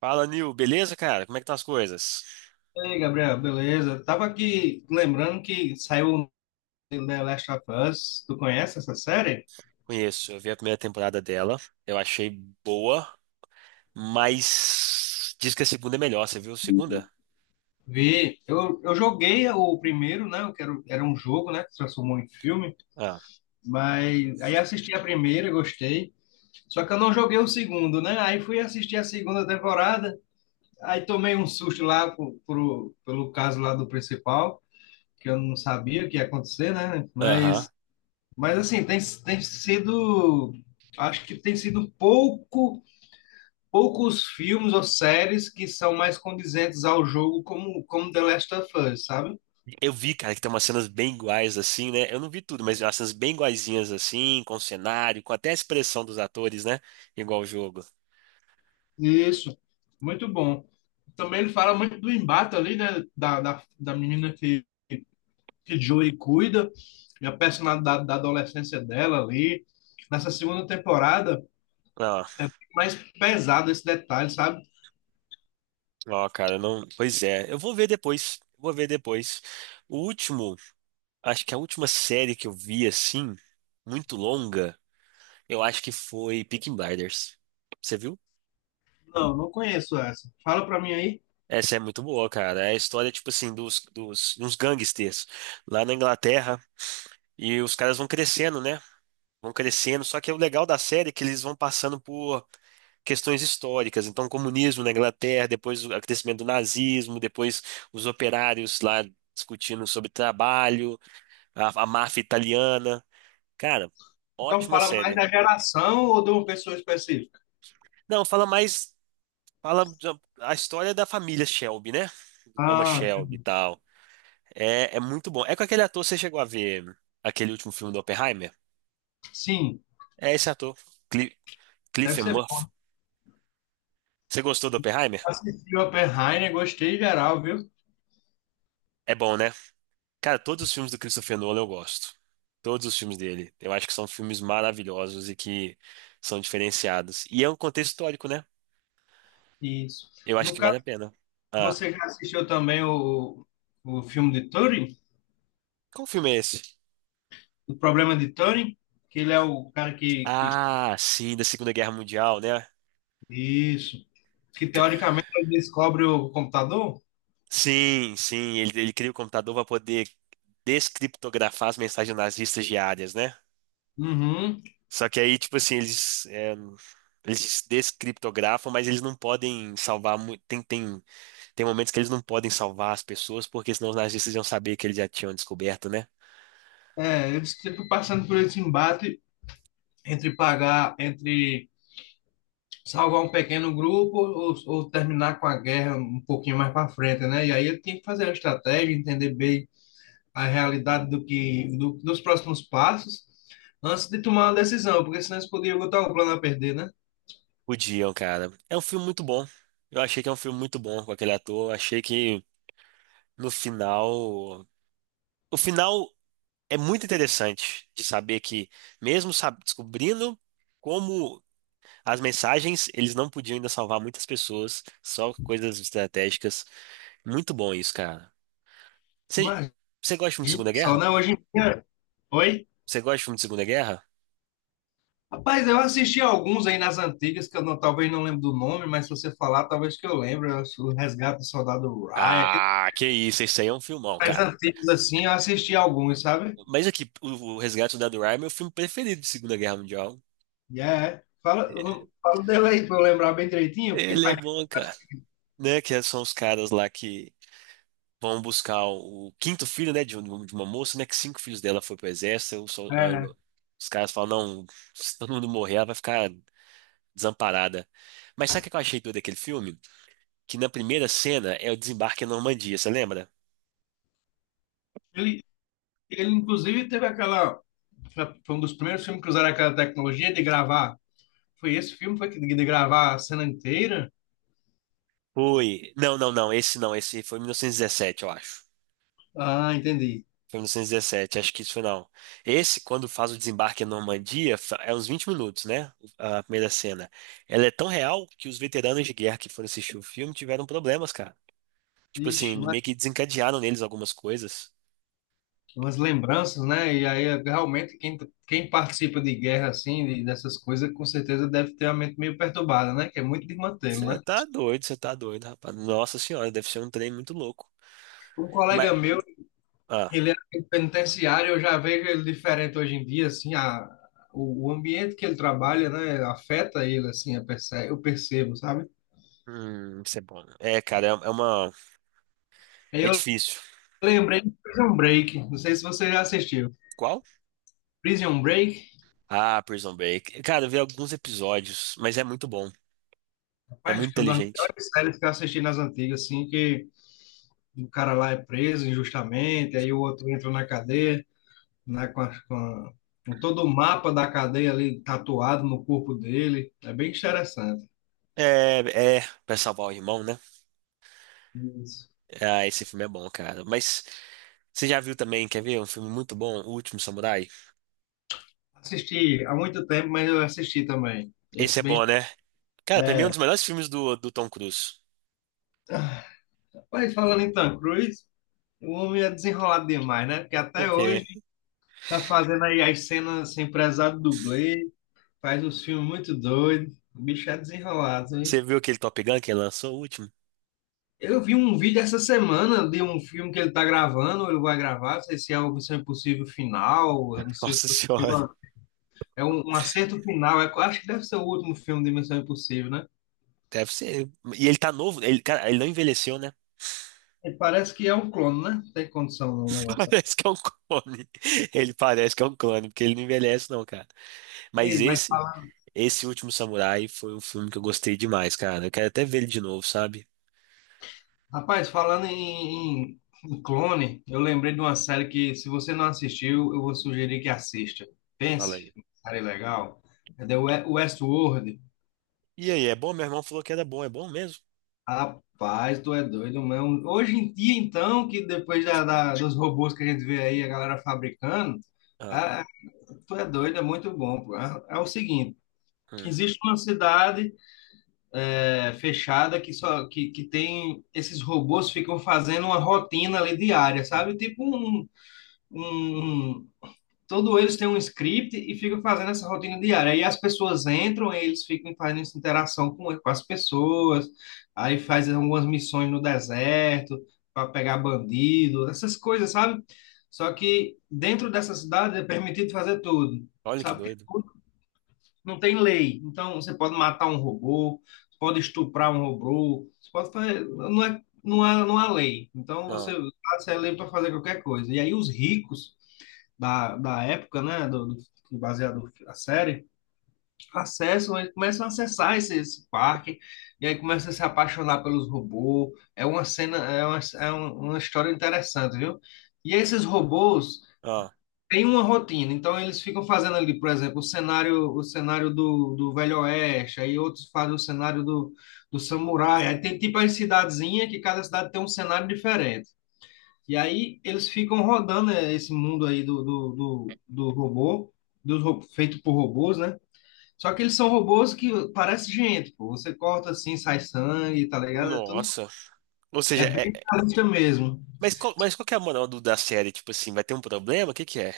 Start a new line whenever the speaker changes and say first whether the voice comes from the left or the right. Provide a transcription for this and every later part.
right: Fala, Nil, beleza, cara? Como é que estão as coisas?
left: E aí, Gabriel, beleza? Tava aqui lembrando que saiu The Last of Us. Tu conhece essa série?
right: Conheço, eu vi a primeira temporada dela, eu achei boa, mas diz que a segunda é melhor, você viu a segunda?
left: Vi. Eu joguei o primeiro, né? Era um jogo, né? Que se transformou em filme.
right: Ah,
left: Mas aí assisti a primeira, gostei. Só que eu não joguei o segundo, né? Aí fui assistir a segunda temporada. Aí tomei um susto lá pelo caso lá do principal, que eu não sabia o que ia acontecer, né? Mas,
right: aham.
left: mas assim, tem sido. Acho que tem sido pouco. Poucos filmes ou séries que são mais condizentes ao jogo, como The Last of Us, sabe?
right: Eu vi, cara, que tem umas cenas bem iguais assim, né? Eu não vi tudo, mas umas cenas bem iguaizinhas assim, com o cenário, com até a expressão dos atores, né? Igual o jogo.
left: Isso, muito bom. Também ele fala muito do embate ali, né? Da menina que Joey cuida, e a personalidade da adolescência dela ali. Nessa segunda temporada
right: Ah,
left: é mais pesado esse detalhe, sabe?
right: ó, cara, não. Pois é, eu vou ver depois. Vou ver depois. O último, acho que a última série que eu vi assim, muito longa. Eu acho que foi Peaky Blinders. Você viu?
left: Não, não conheço essa. Fala pra mim aí.
right: Essa é muito boa, cara. É a história, tipo assim, uns gangsters lá na Inglaterra. E os caras vão crescendo, né? Vão crescendo. Só que o legal da série é que eles vão passando por questões históricas. Então, o comunismo na Inglaterra, depois o crescimento do nazismo, depois os operários lá discutindo sobre trabalho, a máfia italiana. Cara,
left: Então
right: ótima
left: fala mais
right: série.
left: da geração ou de uma pessoa específica?
right: Não, fala mais. A história da família Shelby, né? Thomas
left: Ah,
right: Shelby e
left: entendi.
right: tal. É, é muito bom. É com aquele ator, você chegou a ver aquele último filme do Oppenheimer?
left: Sim,
right: É esse ator, Cli
left: deve
right: Cillian
left: ser.
right: Murphy. Você gostou do Oppenheimer?
left: Assisti Oppenheimer, gostei geral, viu?
right: É bom, né? Cara, todos os filmes do Christopher Nolan eu gosto. Todos os filmes dele. Eu acho que são filmes maravilhosos e que são diferenciados. E é um contexto histórico, né?
left: Isso.
right: Eu acho
left: No
right: que vale
left: caso,
right: a pena. Ah,
left: você já assistiu também o filme de Turing?
right: qual filme é esse?
left: O problema de Turing? Que ele é o cara que...
right: Ah, sim, da Segunda Guerra Mundial, né?
left: Isso. Que teoricamente ele descobre o computador?
right: Sim, sim, ele cria o computador para poder descriptografar as mensagens nazistas diárias, né?
left: Uhum.
right: Só que aí, tipo assim, eles, é, eles descriptografam, mas eles não podem salvar. Tem, tem, tem momentos que eles não podem salvar as pessoas, porque senão os nazistas iam saber que eles já tinham descoberto, né?
left: É, eles sempre passando por esse embate entre pagar, entre salvar um pequeno grupo ou terminar com a guerra um pouquinho mais para frente, né? E aí ele tem que fazer a estratégia, entender bem a realidade do dos próximos passos antes de tomar uma decisão, porque senão eles poderiam botar o plano a perder, né?
right: Podiam, cara. É um filme muito bom. Eu achei que é um filme muito bom com aquele ator. Eu achei que no final. O final é muito interessante de saber que, mesmo descobrindo. Como as mensagens, eles não podiam ainda salvar muitas pessoas, só coisas estratégicas. Muito bom isso, cara. Você
left: Imagina
right: você gosta de filme de Segunda
left: só,
right: Guerra?
left: né? Hoje em dia. Oi?
right: Você gosta de filme de Segunda Guerra?
left: Rapaz, eu assisti alguns aí nas antigas, que eu não- talvez não lembro do nome, mas se você falar, talvez que eu lembre. Eu acho O Resgate do Soldado Ryan, aqueles
right: Ah, que isso, esse aí é um filmão,
left: mais
right: cara.
left: antigos assim, eu assisti alguns, sabe?
right: Mas aqui, o Resgate do Soldado Ryan é meu filme preferido de Segunda Guerra Mundial.
left: E é. Fala dele aí pra eu lembrar bem direitinho, porque
right: Ele é
left: faz.
right: bom, cara. Né, que são os caras lá que vão buscar o quinto filho, né, de, de uma moça, né, que cinco filhos dela foi pro exército. Eu sou- aí
left: É.
right: eu- Os caras falam, não, se todo mundo morrer, ela vai ficar desamparada. Mas sabe o que eu achei doido daquele filme? Que na primeira cena é o desembarque na Normandia, você lembra?
left: Ele, ele, inclusive, teve aquela. Foi um dos primeiros filmes que usaram aquela tecnologia de gravar. Foi esse filme foi que de gravar a cena inteira?
right: Foi. Não, não, não, esse não, esse foi em 1917, eu acho.
left: Ah, entendi.
right: Foi em 1917, acho que isso foi não. Esse, quando faz o desembarque na Normandia, é uns 20 minutos, né? A primeira cena. Ela é tão real que os veteranos de guerra que foram assistir o filme tiveram problemas, cara. Tipo assim,
left: Ixi, mas
right: meio que desencadearam neles algumas coisas.
left: umas lembranças, né? E aí é, realmente quem participa de guerra assim, dessas coisas, com certeza deve ter a mente meio perturbada, né? Que é muito de mantê-lo, né?
right: Você tá doido, rapaz. Nossa senhora, deve ser um trem muito louco.
left: Um
right: Mas.
left: colega meu,
right: Ah.
left: ele é um penitenciário, eu já vejo ele diferente hoje em dia, assim, a, o ambiente que ele trabalha, né, afeta ele, assim, eu percebo, sabe?
right: Isso é bom. É, cara, é é uma.
left: Aí
right: É
left: eu
right: difícil.
left: lembrei de Prison Break, não sei se você já assistiu.
right: Qual?
left: Prison Break.
right: Ah, Prison Break. Cara, eu vi alguns episódios, mas é muito bom. É
left: Mas
right: muito
left: que é uma das
right: inteligente.
left: melhores séries que eu assisti nas antigas, assim, que o cara lá é preso injustamente, aí o outro entra na cadeia, né, com, as- com, a- com todo o mapa da cadeia ali tatuado no corpo dele. É bem interessante.
right: É, é, pra salvar o irmão, né?
left: Isso.
right: Ah, esse filme é bom, cara. Mas você já viu também, quer ver? Um filme muito bom, O Último Samurai?
left: Assisti há muito tempo, mas eu assisti também.
right: Esse é
left: Esse bem.
right: bom, né? Cara, pra mim é um
left: É.
right: dos melhores filmes do Tom Cruise.
left: Mas falando em Tom Cruise, o homem é desenrolado demais, né? Porque
right: Por
left: até
right: quê?
left: hoje tá fazendo aí as cenas sem prezar do dublê, faz uns filmes muito doidos. O bicho é desenrolado.
right: Você viu aquele Top Gun que ele lançou, o último?
left: Eu vi um vídeo essa semana de um filme que ele tá gravando, ou ele vai gravar, não sei se é o Missão Impossível Final, eu não sei se
right: Nossa
left: você viu.
right: senhora.
left: É um acerto final, é, acho que deve ser o último filme de Missão Impossível, né?
right: Deve ser. E ele tá novo, ele, cara, ele não envelheceu, né?
left: E parece que é um clone, né? Tem condição no negócio.
right: Parece que é um clone. Ele parece que é um clone, porque ele não envelhece, não, cara. Mas
left: Ei, mas,
right: esse Último Samurai foi um filme que eu gostei demais, cara. Eu quero até ver ele de novo, sabe?
left: rapaz, falando em, em clone, eu lembrei de uma série que, se você não assistiu, eu vou sugerir que assista.
right: Fala
left: Pense,
right: aí.
left: série legal. É Westworld.
right: E aí, é bom? Meu irmão falou que era bom. É bom mesmo?
left: Rapaz, tu é doido, mano. Hoje em dia, então, que depois dos robôs que a gente vê aí, a galera fabricando,
right: Ah,
left: ah, tu é doido, é muito bom. Pô. É o seguinte,
right: hum.
left: existe uma cidade é, fechada que só que tem esses robôs ficam fazendo uma rotina ali diária, sabe? Tipo um, todo eles têm um script e ficam fazendo essa rotina diária. Aí as pessoas entram, aí eles ficam fazendo essa interação com as pessoas, aí faz algumas missões no deserto para pegar bandido, essas coisas, sabe? Só que dentro dessa cidade é permitido fazer tudo,
right: Olha que
left: sabe? Porque
right: doido.
left: tudo não tem lei. Então você pode matar um robô, você pode estuprar um robô, você pode fazer, não é, não há lei. Então você,
right: Ah,
left: você é lei para fazer qualquer coisa. E aí os ricos da época, né, do baseado na série, acessam, eles começam a acessar esse parque, e aí começam a se apaixonar pelos robôs. É uma cena, uma história interessante, viu? E esses robôs
right: ah.
left: têm uma rotina, então eles ficam fazendo ali, por exemplo, o cenário do Velho Oeste, aí outros fazem o cenário do Samurai, aí tem tipo as cidadezinhas, que cada cidade tem um cenário diferente. E aí eles ficam rodando é, esse mundo aí do robô, feito por robôs, né? Só que eles são robôs que parece gente, pô. Você corta assim, sai sangue, tá ligado? É tudo.
right: Nossa. Ou seja,
left: É bem realista mesmo.
right: mas qual que é a moral da série? Tipo assim, vai ter um problema? O que que é?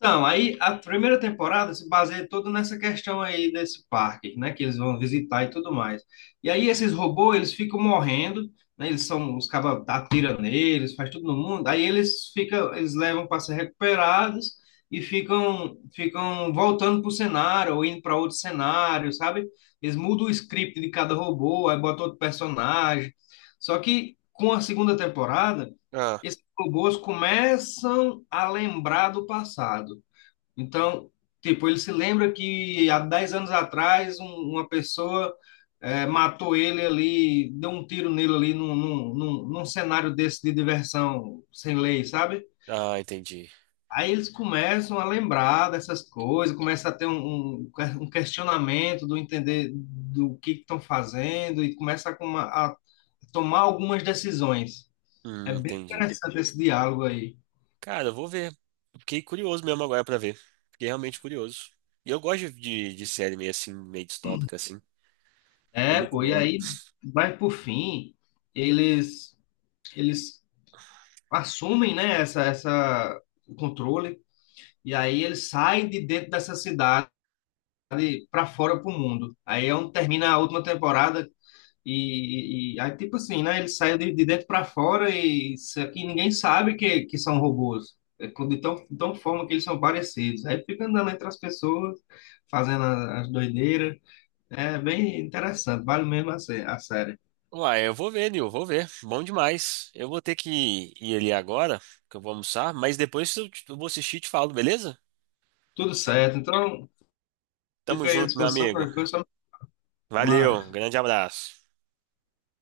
left: Então, aí a primeira temporada se baseia toda nessa questão aí desse parque, né, que eles vão visitar e tudo mais. E aí esses robôs, eles ficam morrendo, né, eles são, os cabas atiram neles, faz tudo no mundo, aí eles ficam, eles levam para ser recuperados e ficam voltando para o cenário ou indo para outro cenário, sabe? Eles mudam o script de cada robô, aí botam outro personagem. Só que com a segunda temporada,
right: Ah,
left: esses robôs começam a lembrar do passado. Então, tipo, ele se lembra que há 10 anos atrás uma pessoa matou ele ali, deu um tiro nele ali num cenário desse de diversão sem lei, sabe?
right: ah, entendi.
left: Aí eles começam a lembrar dessas coisas, começa a ter um, um questionamento do entender do que estão fazendo e começa a, a tomar algumas decisões. É bem
right: Entendi.
left: interessante esse diálogo aí.
right: Cara, eu vou ver. Fiquei curioso mesmo agora pra ver. Fiquei realmente curioso. E eu gosto de série meio assim, meio distópica, assim. É
left: É,
right: muito
left: pô, e
right: boa.
left: aí vai por fim, eles eles assumem, né, essa o controle e aí eles saem de dentro dessa cidade para fora pro mundo. Aí é onde termina a última temporada e aí tipo assim, né, eles saem de dentro para fora e isso aqui ninguém sabe que são robôs. De tão forma que eles são parecidos. Aí fica andando entre as pessoas, fazendo as doideiras. É bem interessante, vale mesmo a série.
right: Uai, eu vou ver, Nil, vou ver. Bom demais. Eu vou ter que ir ali agora, que eu vou almoçar, mas depois eu, eu vou assistir e te falo, beleza?
left: Tudo certo, então
right: Tamo
left: fica aí à
right: junto, meu
left: disposição,
right: amigo.
left: qualquer coisa, só me
right: Valeu, um
left: chamar.
right: grande abraço.